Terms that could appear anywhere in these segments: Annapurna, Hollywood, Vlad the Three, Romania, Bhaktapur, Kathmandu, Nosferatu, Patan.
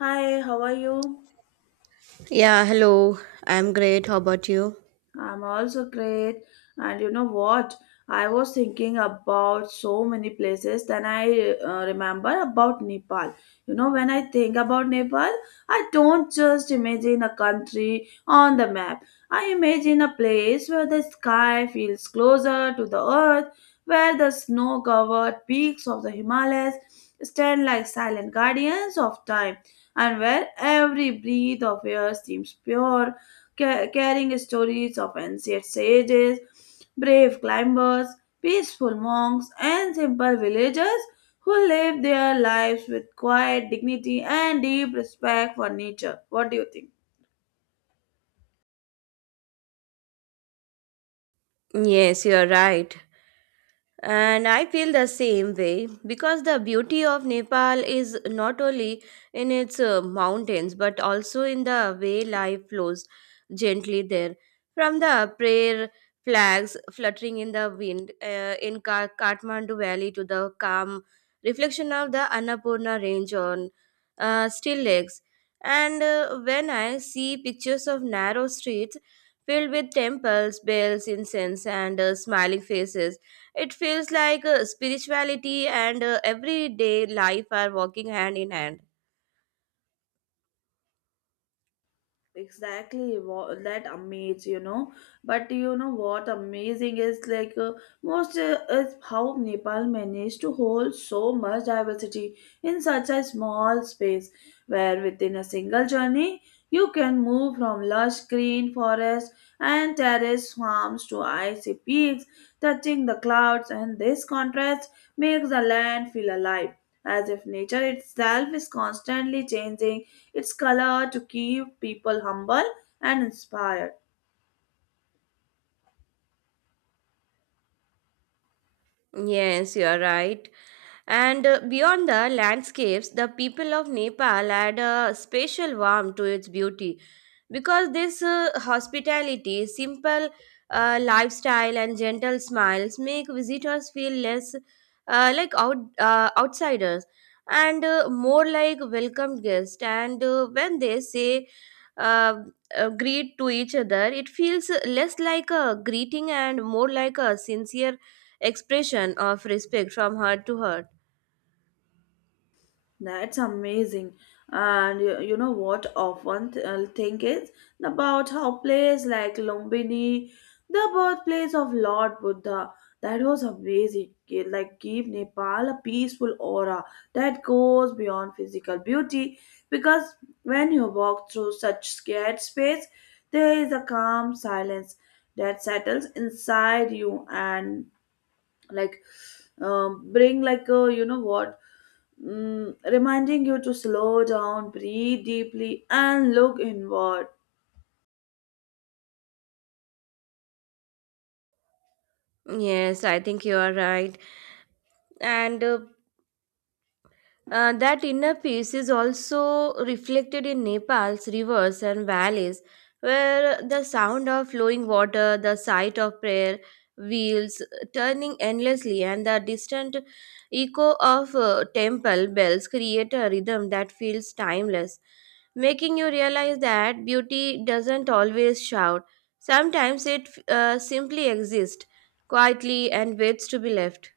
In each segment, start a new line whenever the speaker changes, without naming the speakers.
Hi, how are you?
Yeah, hello. I'm great. How about you?
I'm also great. And you know what? I was thinking about so many places, then I remember about Nepal. You know, when I think about Nepal, I don't just imagine a country on the map. I imagine a place where the sky feels closer to the earth, where the snow covered peaks of the Himalayas stand like silent guardians of time, and where every breath of air seems pure carrying stories of ancient sages, brave climbers, peaceful monks, and simple villagers who lived their lives with quiet dignity and deep respect for nature. What do you think?
Yes, you're right. And I feel the same way because the beauty of Nepal is not only in its mountains but also in the way life flows gently there. From the prayer flags fluttering in the wind in Kathmandu Valley to the calm reflection of the Annapurna range on still lakes. And when I see pictures of narrow streets filled with temples, bells, incense, and smiling faces, it feels like spirituality and everyday life are walking hand in hand.
Exactly, that amazes you know. But you know what amazing is like most is how Nepal managed to hold so much diversity in such a small space, where within a single journey you can move from lush green forests and terraced farms to icy peaks touching the clouds, and this contrast makes the land feel alive, as if nature itself is constantly changing its color to keep people humble and inspired.
Yes, you are right. And beyond the landscapes, the people of Nepal add a special warmth to its beauty, because this hospitality simple lifestyle and gentle smiles make visitors feel less like outsiders and more like welcomed guests. And when they say uh, greet to each other, it feels less like a greeting and more like a sincere expression of respect from heart to heart.
That's amazing. And you know what often think is about how place like Lumbini, the birthplace of Lord Buddha, that was amazing. Like give Nepal a peaceful aura that goes beyond physical beauty because when you walk through such scared space, there is a calm silence that settles inside you and like bring like a you know what reminding you to slow down, breathe deeply, and look inward.
Yes, I think you are right. And that inner peace is also reflected in Nepal's rivers and valleys, where the sound of flowing water, the sight of prayer wheels turning endlessly, and the distant echo of temple bells create a rhythm that feels timeless, making you realize that beauty doesn't always shout. Sometimes it simply exists quietly and waits to be left.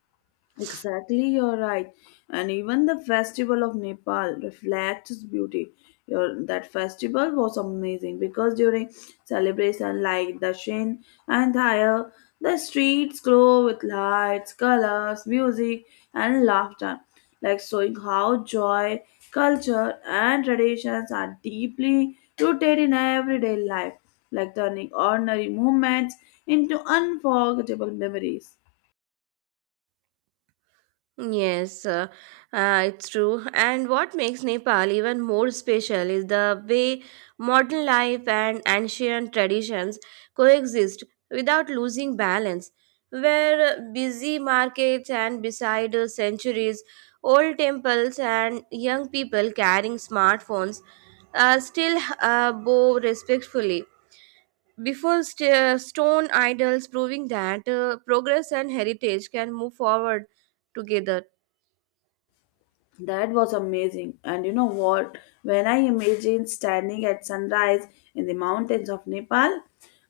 Exactly, you're right. And even the festival of Nepal reflects its beauty. Your, that festival was amazing because during celebration like Dashin and Thayar, the streets glow with lights, colors, music, and laughter, like showing how joy, culture, and traditions are deeply rooted in everyday life, like turning ordinary moments into unforgettable memories.
Yes, it's true. And what makes Nepal even more special is the way modern life and ancient traditions coexist without losing balance, where busy markets and beside centuries old temples and young people carrying smartphones still bow respectfully before stone idols, proving that progress and heritage can move forward together.
That was amazing. And you know what? When I imagine standing at sunrise in the mountains of Nepal,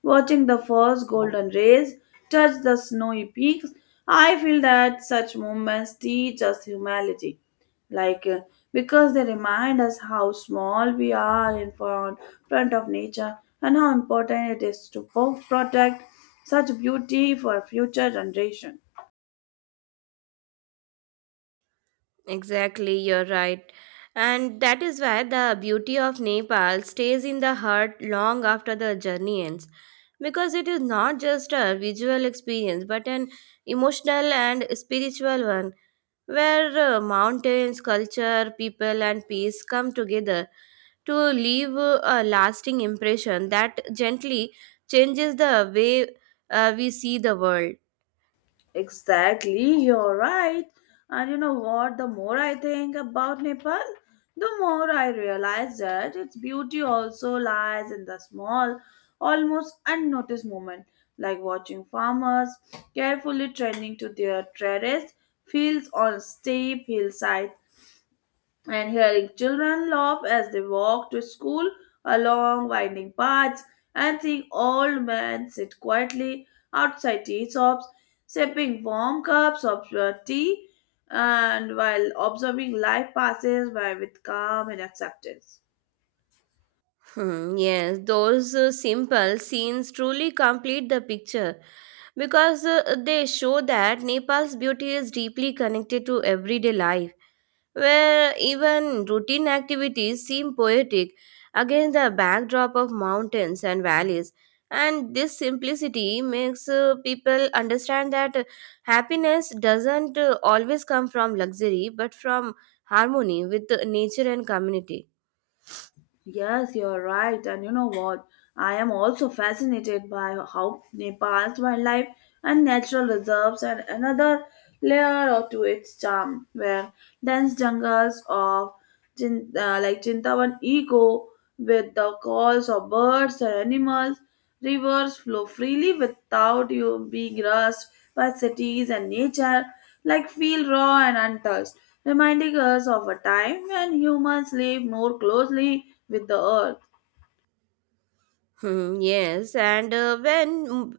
watching the first golden rays touch the snowy peaks, I feel that such moments teach us humility. Like, uh, because they remind us how small we are in front, front of nature and how important it is to protect such beauty for future generation.
Exactly, you're right. And that is why the beauty of Nepal stays in the heart long after the journey ends. Because it is not just a visual experience, but an emotional and spiritual one, where mountains, culture, people, and peace come together to leave a lasting impression that gently changes the way we see the world.
Exactly, you're right. And you know what? The more I think about Nepal, the more I realize that its beauty also lies in the small, almost unnoticed moment, like watching farmers carefully tending to their terrace fields on steep hillsides and hearing children laugh as they walk to school along winding paths, and seeing old men sit quietly outside tea shops, sipping warm cups of tea, and while observing life passes by with calm and acceptance.
Hmm, yes, those simple scenes truly complete the picture because they show that Nepal's beauty is deeply connected to everyday life, where even routine activities seem poetic against the backdrop of mountains and valleys. And this simplicity makes people understand that happiness doesn't always come from luxury but from harmony with nature and community.
Yes, you're right. And you know what? I am also fascinated by how Nepal's wildlife and natural reserves add another layer of- to its charm, where dense jungles of like Chintawan echo with the calls of birds and animals, rivers flow freely without you being rushed by cities and nature, like feel raw and untouched, reminding us of a time when humans lived more closely with the earth.
Hmm, yes, and when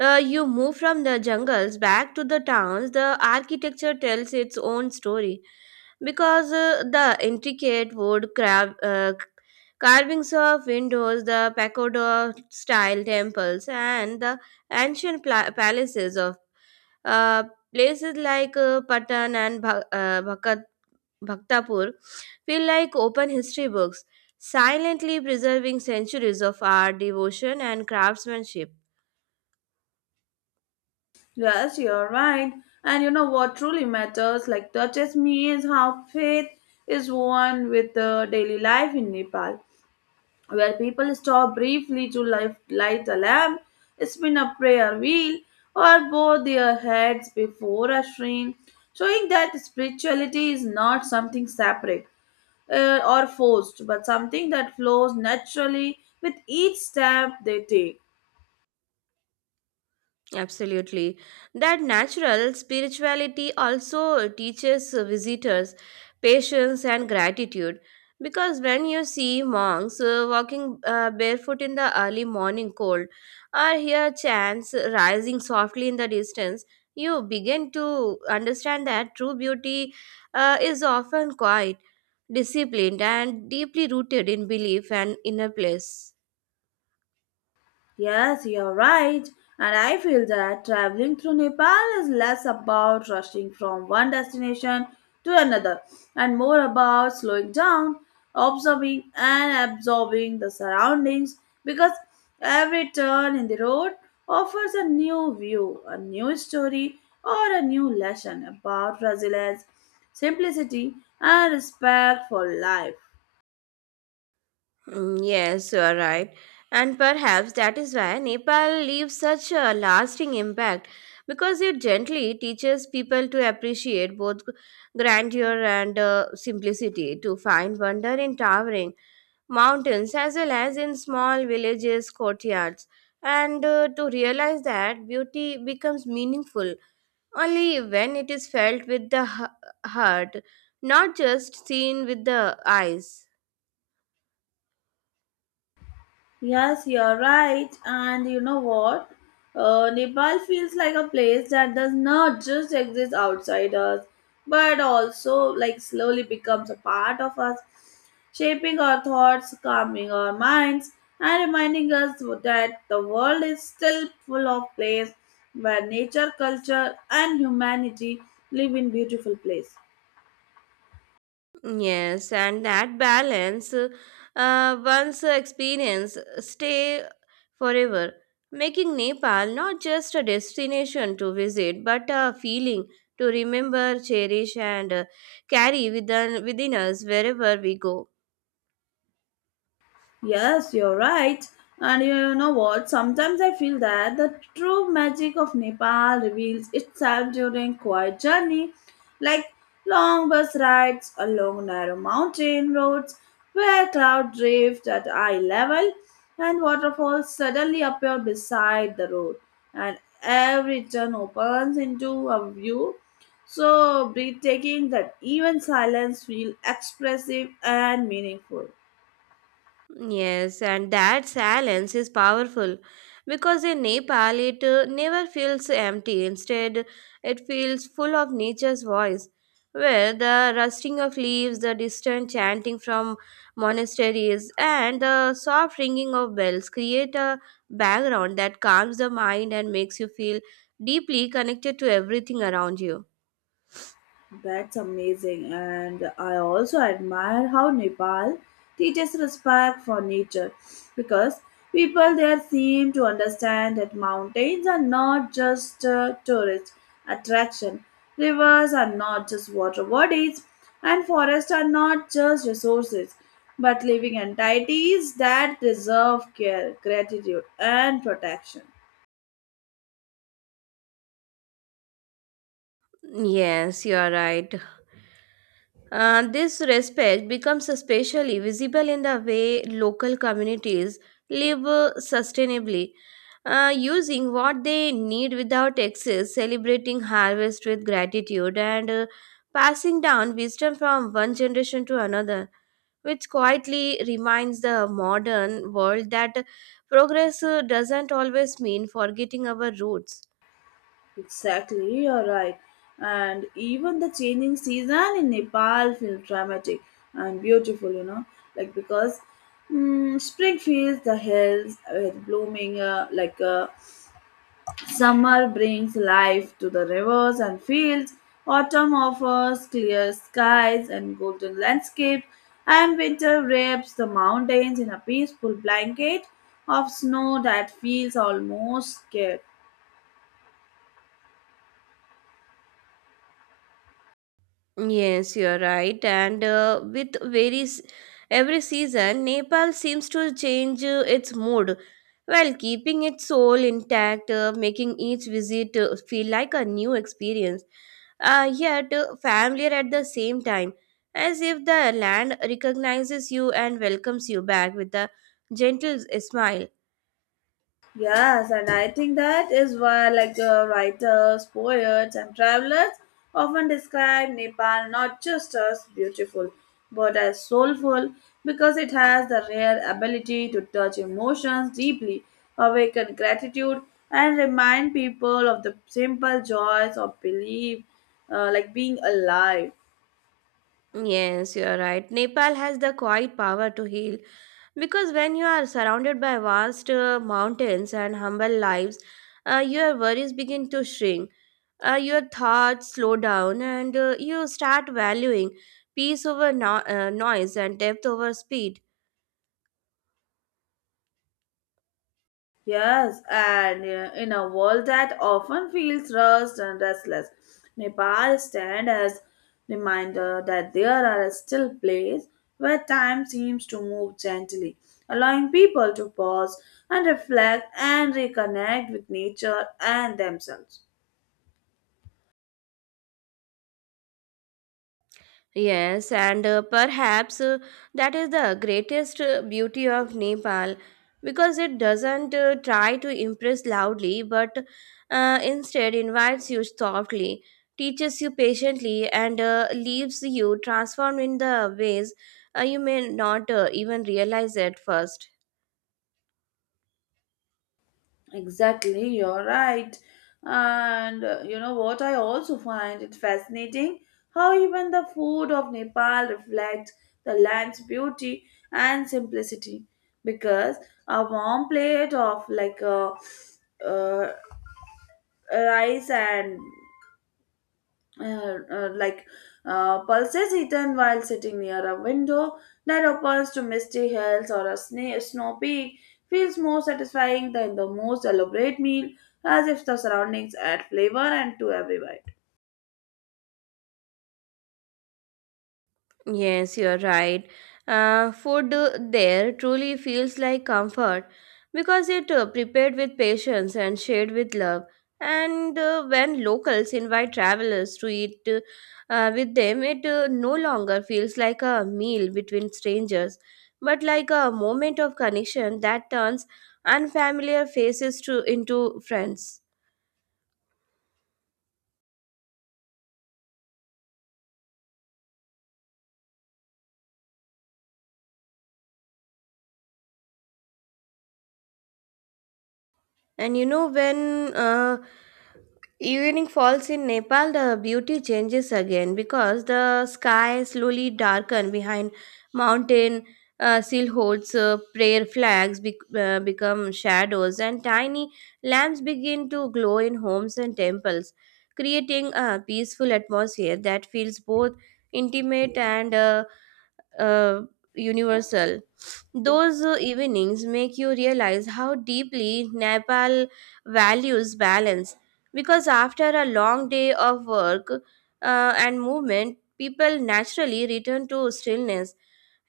you move from the jungles back to the towns, the architecture tells its own story because the intricate wood carvings of windows, the pagoda style temples, and the ancient palaces of uh, places like Patan and Bha- Bhakat Bhaktapur feel like open history books, silently preserving centuries of art, devotion, and craftsmanship.
Yes, you're right. And you know what truly matters, like touches me, is how faith is one with the daily life in Nepal, where people stop briefly to light a lamp, spin a prayer wheel, or bow their heads before a shrine, showing that spirituality is not something separate or forced, but something that flows naturally with each step they take.
Absolutely. That natural spirituality also teaches visitors patience and gratitude. Because when you see monks walking barefoot in the early morning cold or hear chants rising softly in the distance, you begin to understand that true beauty is often quiet, disciplined, and deeply rooted in belief and inner place.
Yes, you're right. And I feel that traveling through Nepal is less about rushing from one destination to another and more about slowing down, observing, and absorbing the surroundings because every turn in the road offers a new view, a new story, or a new lesson about resilience, simplicity, and respect for life.
Mm, yes, you are right. And perhaps that is why Nepal leaves such a lasting impact because it gently teaches people to appreciate both grandeur and simplicity, to find wonder in towering mountains as well as in small villages, courtyards, and to realize that beauty becomes meaningful only when it is felt with the heart, not just seen with the eyes.
Yes, you're right. And you know what? Nepal feels like a place that does not just exist outside us, but also like slowly becomes a part of us, shaping our thoughts, calming our minds, and reminding us that the world is still full of place where nature, culture, and humanity live in beautiful place.
Yes, and that balance, once experience, stay forever, making Nepal not just a destination to visit, but a feeling to remember, cherish, and carry within us wherever we go.
Yes, you're right. And you know what? Sometimes I feel that the true magic of Nepal reveals itself during quiet journey, like long bus rides along narrow mountain roads where cloud drift at eye level and waterfalls suddenly appear beside the road and every turn opens into a view so breathtaking that even silence feels expressive and meaningful.
Yes, and that silence is powerful because in Nepal it never feels empty. Instead, it feels full of nature's voice, where the rustling of leaves, the distant chanting from monasteries, and the soft ringing of bells create a background that calms the mind and makes you feel deeply connected to everything around you.
That's amazing, and I also admire how Nepal teaches respect for nature because people there seem to understand that mountains are not just a tourist attraction, rivers are not just water bodies, and forests are not just resources but living entities that deserve care, gratitude, and protection.
Yes, you are right. This respect becomes especially visible in the way local communities live sustainably, using what they need without excess, celebrating harvest with gratitude, and passing down wisdom from one generation to another, which quietly reminds the modern world that progress doesn't always mean forgetting our roots.
Exactly, you're right. And even the changing season in Nepal feels dramatic and beautiful, you know, like because spring fills the hills with blooming, summer brings life to the rivers and fields. Autumn offers clear skies and golden landscapes, and winter wraps the mountains in a peaceful blanket of snow that feels almost scared.
Yes, you're right. And with varies every season, Nepal seems to change its mood while keeping its soul intact, making each visit feel like a new experience, yet familiar at the same time, as if the land recognizes you and welcomes you back with a gentle smile.
Yes, and I think that is why, writers, poets, and travelers often describe Nepal not just as beautiful but as soulful because it has the rare ability to touch emotions deeply, awaken gratitude, and remind people of the simple joys of belief, like being alive.
Yes, you're right. Nepal has the quiet power to heal because when you are surrounded by vast mountains and humble lives, your worries begin to shrink, your thoughts slow down, and you start valuing peace over noise and depth over speed.
Yes, and in a world that often feels rushed and restless, Nepal stands as reminder that there are still places where time seems to move gently, allowing people to pause and reflect and reconnect with nature and themselves.
Yes, and perhaps that is the greatest beauty of Nepal because it doesn't try to impress loudly but instead invites you softly, teaches you patiently, and leaves you transformed in the ways you may not even realize at first.
Exactly, you're right. And you know what, I also find it fascinating how even the food of Nepal reflects the land's beauty and simplicity. Because a warm plate of like a uh, uh, rice and uh, uh, like pulses eaten while sitting near a window that opens to misty hills or a snow peak feels more satisfying than the most elaborate meal, as if the surroundings add flavor and to every bite.
Yes, you're right. Food there truly feels like comfort because it prepared with patience and shared with love. And when locals invite travelers to eat with them, it no longer feels like a meal between strangers, but like a moment of connection that turns unfamiliar faces to into friends. And you know, when evening falls in Nepal, the beauty changes again because the sky slowly darken behind mountain. Silhouettes, prayer flags become shadows, and tiny lamps begin to glow in homes and temples, creating a peaceful atmosphere that feels both intimate and uh, universal. Those evenings make you realize how deeply Nepal values balance because after a long day of work and movement, people naturally return to stillness,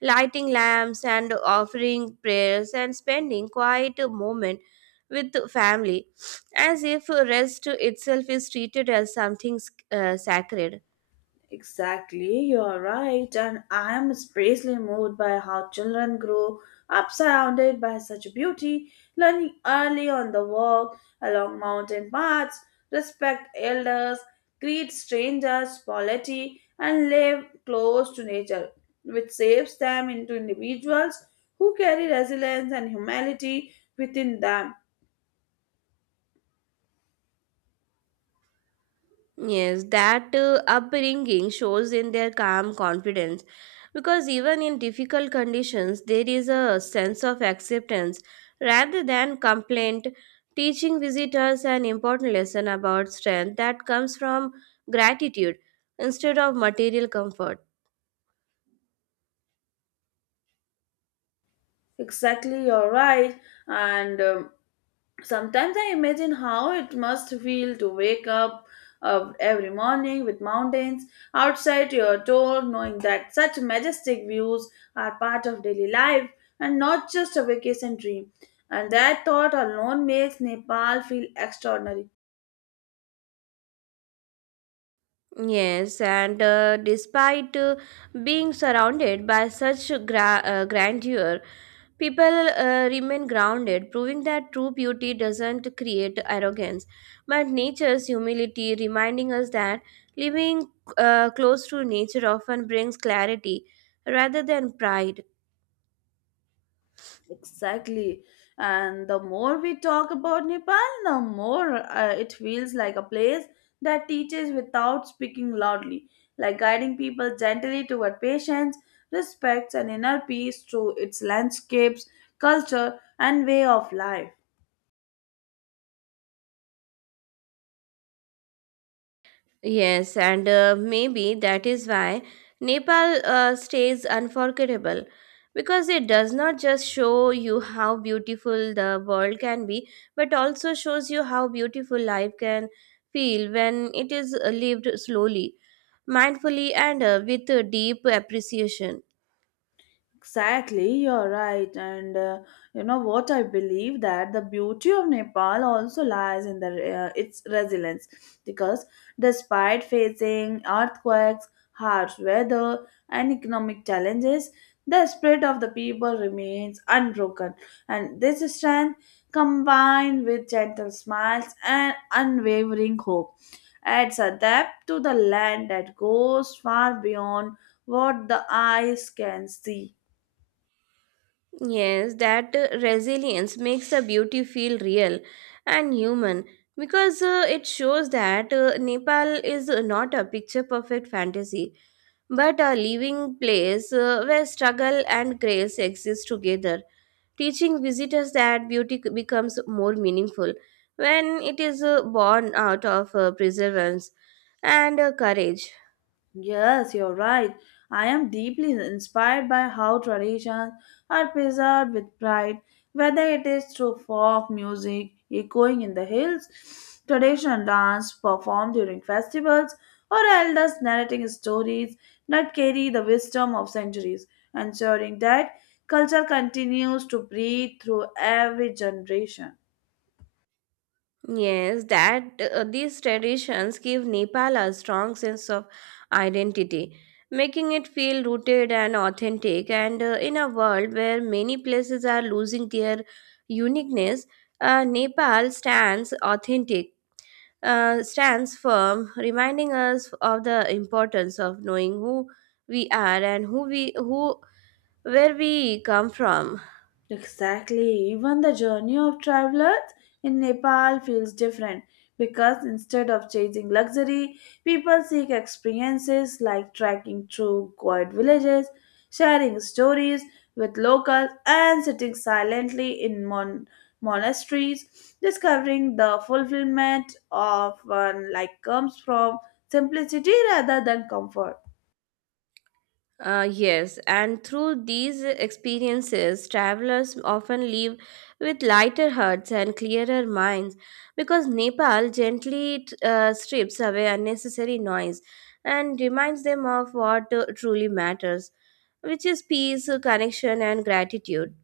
lighting lamps and offering prayers and spending quiet moment with family, as if rest itself is treated as something sacred.
Exactly, you are right, and I am especially moved by how children grow up surrounded by such beauty, learning early on the walk along mountain paths, respect elders, greet strangers, polity, and live close to nature, which shapes them into individuals who carry resilience and humanity within them.
Yes, that upbringing shows in their calm confidence because even in difficult conditions, there is a sense of acceptance rather than complaint, teaching visitors an important lesson about strength that comes from gratitude instead of material comfort.
Exactly, you're right, and sometimes I imagine how it must feel to wake up every morning with mountains outside your door, knowing that such majestic views are part of daily life and not just a vacation dream. And that thought alone makes Nepal feel extraordinary.
Yes, and despite being surrounded by such grandeur, people remain grounded, proving that true beauty doesn't create arrogance, but nature's humility, reminding us that living close to nature often brings clarity rather than pride.
Exactly. And the more we talk about Nepal, the more it feels like a place that teaches without speaking loudly, like guiding people gently toward patience, respect, and inner peace through its landscapes, culture, and way of life.
Yes, and maybe that is why Nepal stays unforgettable because it does not just show you how beautiful the world can be, but also shows you how beautiful life can feel when it is lived slowly, mindfully, and with a deep appreciation.
Exactly, you're right. And you know what? I believe that the beauty of Nepal also lies in the, its resilience because despite facing earthquakes, harsh weather, and economic challenges, the spirit of the people remains unbroken. And this strength, combined with gentle smiles and unwavering hope, adds a depth to the land that goes far beyond what the eyes can see.
Yes, that resilience makes the beauty feel real and human because it shows that Nepal is not a picture perfect fantasy but a living place where struggle and grace exist together, teaching visitors that beauty becomes more meaningful when it is born out of perseverance and courage.
Yes, you're right. I am deeply inspired by how traditions are preserved with pride, whether it is through folk music echoing in the hills, traditional dance performed during festivals, or elders narrating stories that carry the wisdom of centuries, ensuring that culture continues to breathe through every generation.
Yes, that these traditions give Nepal a strong sense of identity, making it feel rooted and authentic. And in a world where many places are losing their uniqueness, Nepal stands firm, reminding us of the importance of knowing who we are and who where we come from.
Exactly. Even the journey of travelers in Nepal feels different because instead of chasing luxury, people seek experiences like trekking through quiet villages, sharing stories with locals, and sitting silently in monasteries, discovering the fulfillment of one like comes from simplicity rather than comfort.
Yes, and through these experiences, travelers often leave with lighter hearts and clearer minds because Nepal gently strips away unnecessary noise and reminds them of what truly matters, which is peace, connection, and gratitude.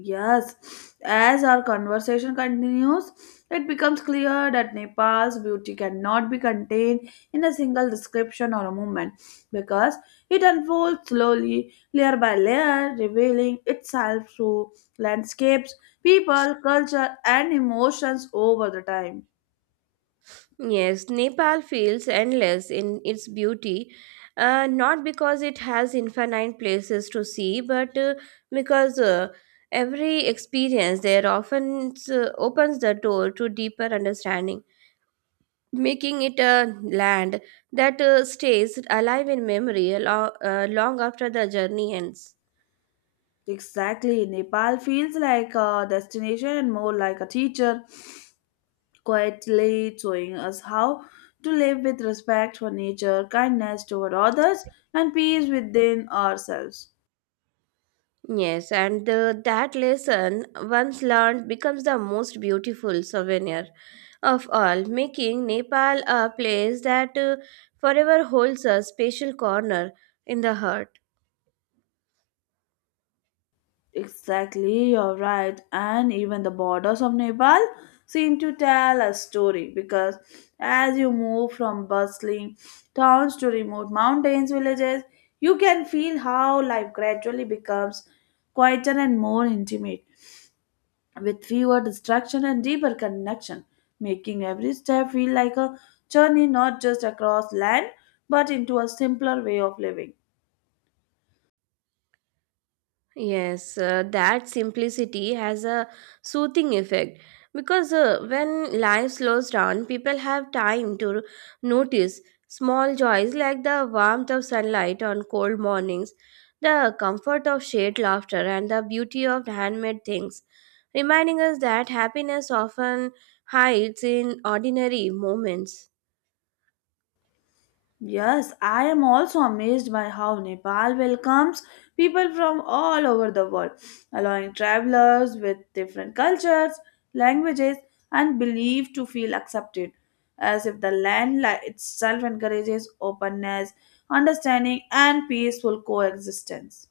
Yes, as our conversation continues, it becomes clear that Nepal's beauty cannot be contained in a single description or a movement because it unfolds slowly, layer by layer, revealing itself through landscapes, people, culture, and emotions over the time.
Yes, Nepal feels endless in its beauty, not because it has infinite places to see, but because every experience there often opens the door to deeper understanding, making it a land that stays alive in memory long after the journey ends.
Exactly, Nepal feels like a destination and more like a teacher quietly showing us how to live with respect for nature, kindness toward others, and peace within ourselves.
Yes, and that lesson once learned becomes the most beautiful souvenir of all, making Nepal a place that forever holds a special corner in the heart.
Exactly, you're right. And even the borders of Nepal seem to tell a story because as you move from bustling towns to remote mountains, villages, you can feel how life gradually becomes quieter and more intimate, with fewer distractions and deeper connection, making every step feel like a journey not just across land but into a simpler way of living.
Yes, that simplicity has a soothing effect because when life slows down, people have time to notice small joys like the warmth of sunlight on cold mornings, the comfort of shared laughter, and the beauty of handmade things, reminding us that happiness often hides in ordinary moments.
Yes, I am also amazed by how Nepal welcomes people from all over the world, allowing travelers with different cultures, languages, and beliefs to feel accepted, as if the land itself encourages openness, understanding, and peaceful coexistence.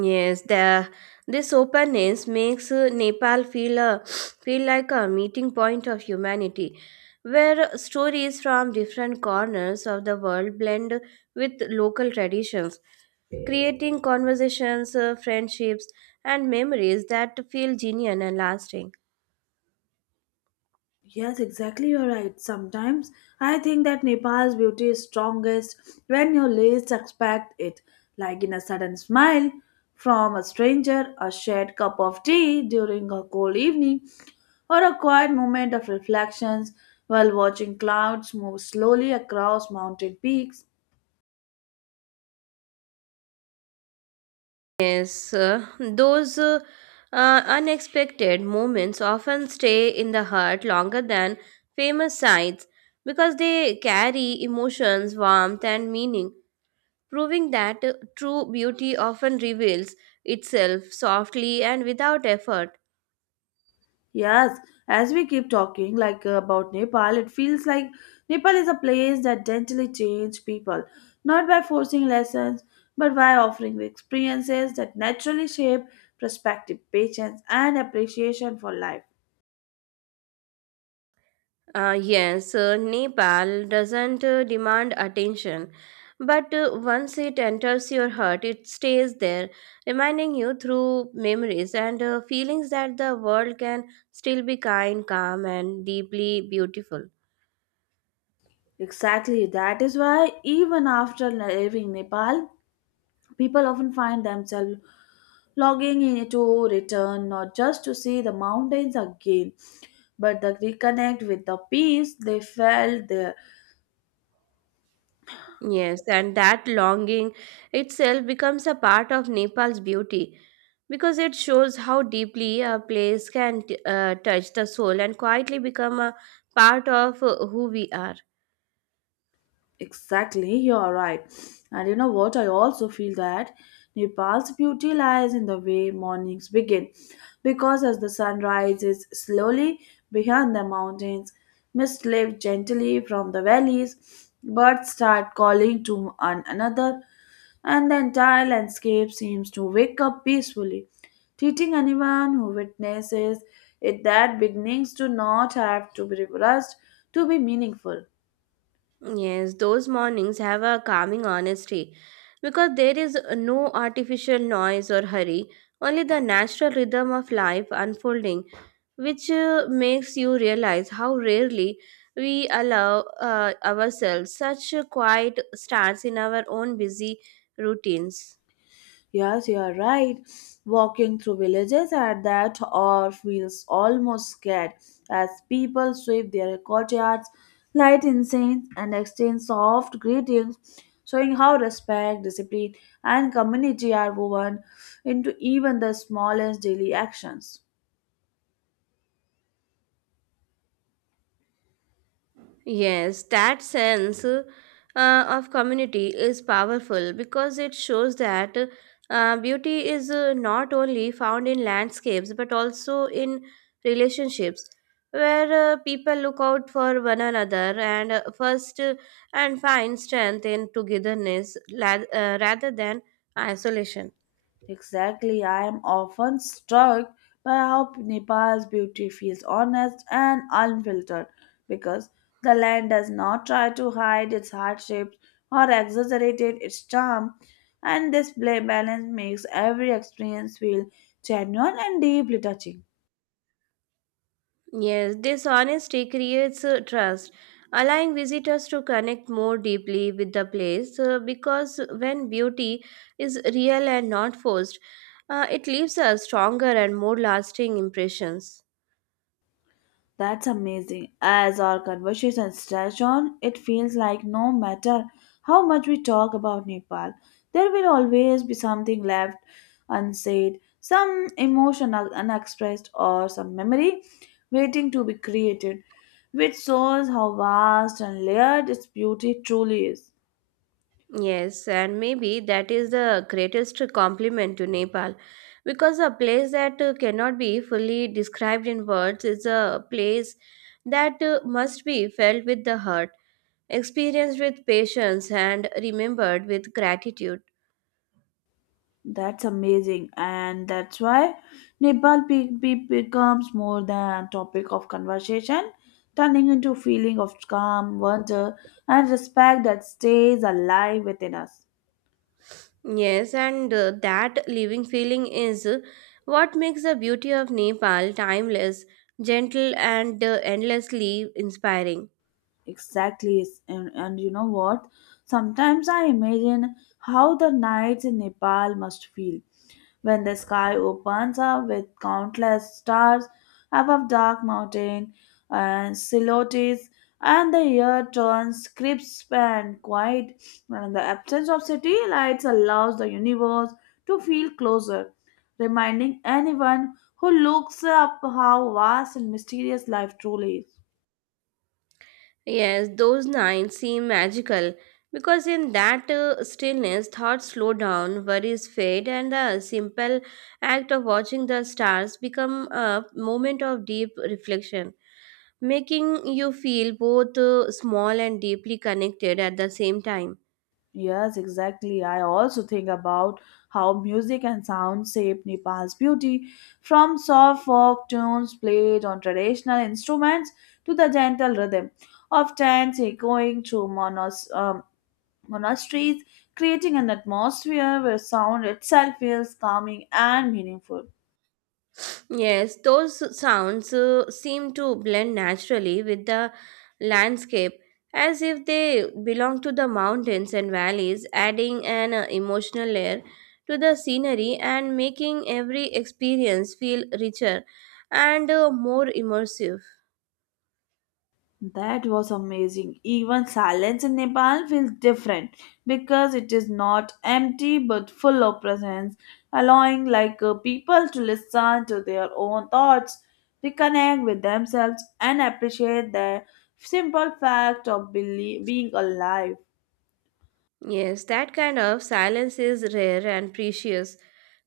Yes, the this openness makes Nepal feel like a meeting point of humanity, where stories from different corners of the world blend with local traditions, creating conversations, friendships, and memories that feel genuine and lasting.
Yes, exactly. You're right. Sometimes I think that Nepal's beauty is strongest when you least expect it, like in a sudden smile from a stranger, a shared cup of tea during a cold evening, or a quiet moment of reflections while watching clouds move slowly across mountain peaks.
Yes, those unexpected moments often stay in the heart longer than famous sights because they carry emotions, warmth, and meaning, proving that true beauty often reveals itself softly and without effort.
Yes, as we keep talking like about Nepal, it feels like Nepal is a place that gently changes people, not by forcing lessons, but by offering experiences that naturally shape perspective, patience, and appreciation for life.
Yes, Nepal doesn't demand attention, but once it enters your heart, it stays there, reminding you through memories and feelings that the world can still be kind, calm, and deeply beautiful.
Exactly, that is why even after leaving Nepal, people often find themselves logging in to return not just to see the mountains again, but to reconnect with the peace they felt there.
Yes, and that longing itself becomes a part of Nepal's beauty because it shows how deeply a place can touch the soul and quietly become a part of who we are.
Exactly, you are right. And you know what? I also feel that Nepal's beauty lies in the way mornings begin, because as the sun rises slowly behind the mountains, mists lift gently from the valleys, birds start calling to one another, and the entire landscape seems to wake up peacefully, teaching anyone who witnesses it that beginnings do not have to be rushed to be meaningful.
Yes, those mornings have a calming honesty because there is no artificial noise or hurry, only the natural rhythm of life unfolding, which makes you realize how rarely we allow ourselves such a quiet stance in our own busy routines.
Yes, you are right. Walking through villages at that hour feels almost scared as people sweep their courtyards, light incense, and exchange soft greetings, showing how respect, discipline, and community are woven into even the smallest daily actions.
Yes, that sense of community is powerful because it shows that beauty is not only found in landscapes but also in relationships where people look out for one another and first and find strength in togetherness rather than isolation.
Exactly, I am often struck by how Nepal's beauty feels honest and unfiltered because the land does not try to hide its hardships or exaggerate its charm, and this balance makes every experience feel genuine and deeply touching.
Yes, dishonesty creates trust, allowing visitors to connect more deeply with the place because when beauty is real and not forced, it leaves a stronger and more lasting impressions.
That's amazing. As our conversation stretch on, it feels like no matter how much we talk about Nepal, there will always be something left unsaid, some emotion unexpressed, or some memory waiting to be created, which shows how vast and layered its beauty truly is.
Yes, and maybe that is the greatest compliment to Nepal because a place that cannot be fully described in words is a place that must be felt with the heart, experienced with patience and remembered with gratitude.
That's amazing, and that's why Nepal becomes more than topic of conversation, turning into feeling of calm, wonder, and respect that stays alive within us.
Yes, and that living feeling is what makes the beauty of Nepal timeless, gentle, and endlessly inspiring.
Exactly. And you know what? Sometimes I imagine how the nights in Nepal must feel when the sky opens up with countless stars above dark mountain and silhouettes, and the air turns crisp and quiet, and the absence of city lights allows the universe to feel closer, reminding anyone who looks up how vast and mysterious life truly is.
Yes, those nights seem magical because in that stillness, thoughts slow down, worries fade, and the simple act of watching the stars become a moment of deep reflection, making you feel both small and deeply connected at the same time.
Yes, exactly. I also think about how music and sound shape Nepal's beauty, from soft folk tunes played on traditional instruments to the gentle rhythm of chants echoing through monasteries, creating an atmosphere where sound itself feels calming and meaningful.
Yes, those sounds seem to blend naturally with the landscape as if they belong to the mountains and valleys, adding an emotional layer to the scenery and making every experience feel richer and more immersive.
That was amazing. Even silence in Nepal feels different because it is not empty but full of presence, allowing like people to listen to their own thoughts, reconnect with themselves, and appreciate the simple fact of being alive.
Yes, that kind of silence is rare and precious,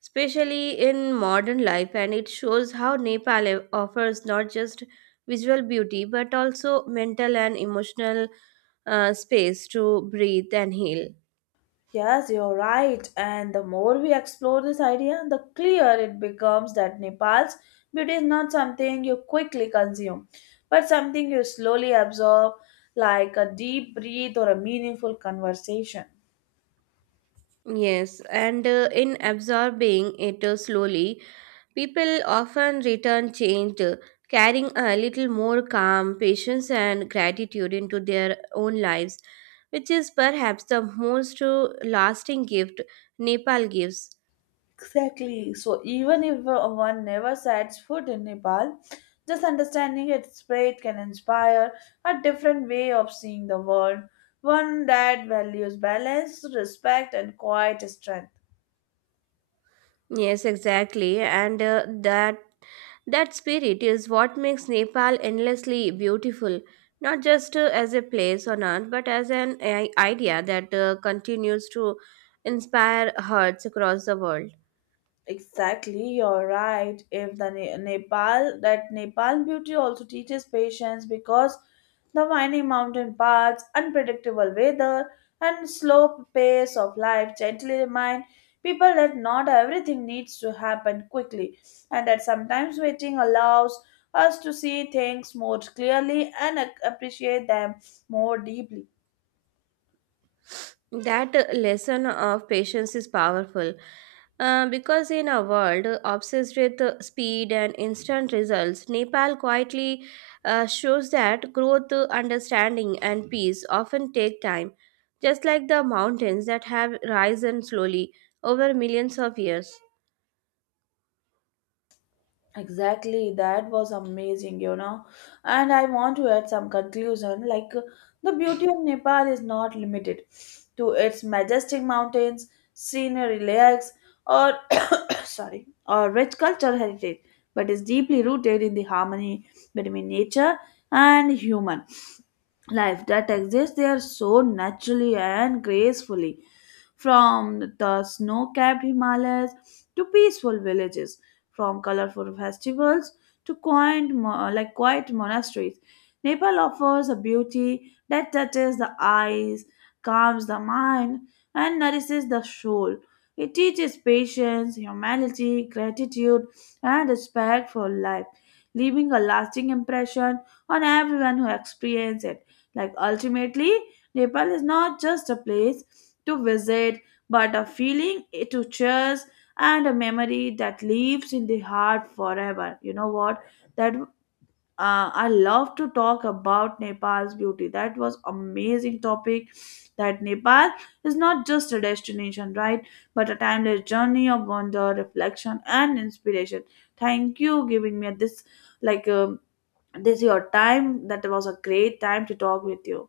especially in modern life, and it shows how Nepal offers not just visual beauty but also mental and emotional space to breathe and heal.
Yes, you're right. And the more we explore this idea, the clearer it becomes that Nepal's beauty is not something you quickly consume, but something you slowly absorb, like a deep breath or a meaningful conversation.
Yes, and in absorbing it slowly, people often return changed, carrying a little more calm, patience, and gratitude into their own lives, which is perhaps the most lasting gift Nepal gives.
Exactly. So, even if one never sets foot in Nepal, just understanding its spirit can inspire a different way of seeing the world, one that values balance, respect, and quiet strength.
Yes, exactly, and that spirit is what makes Nepal endlessly beautiful, not just as a place on earth, but as an idea that continues to inspire hearts across the world.
Exactly, you're right. If the Nepal, that Nepal beauty also teaches patience because the winding mountain paths, unpredictable weather, and slow pace of life gently remind people that not everything needs to happen quickly, and that sometimes waiting allows us to see things more clearly and appreciate them more deeply.
That lesson of patience is powerful because in a world obsessed with speed and instant results, Nepal quietly shows that growth, understanding, and peace often take time, just like the mountains that have risen slowly over millions of years.
Exactly, that was amazing, you know. And I want to add some conclusion like the beauty of Nepal is not limited to its majestic mountains, scenery, lakes, or sorry, or rich cultural heritage, but is deeply rooted in the harmony between nature and human life that exists there so naturally and gracefully, from the snow capped Himalayas to peaceful villages, from colorful festivals to quaint, quiet monasteries. Nepal offers a beauty that touches the eyes, calms the mind, and nourishes the soul. It teaches patience, humanity, gratitude, and respect for life, leaving a lasting impression on everyone who experiences it. Like ultimately, Nepal is not just a place to visit, but a feeling eh, to cherish and a memory that lives in the heart forever. You know what? That I love to talk about Nepal's beauty. That was amazing topic. That Nepal is not just a destination, right? But a timeless journey of wonder, reflection, and inspiration. Thank you giving me this like this your time. That was a great time to talk with you.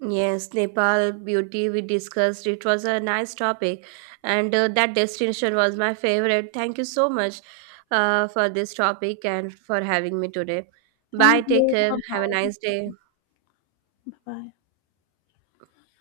Yes, Nepal beauty we discussed. It was a nice topic, and that destination was my favorite. Thank you so much for this topic and for having me today. Bye,
Thank
take
you.
care.
Bye
Have a nice day.
bye. Bye bye.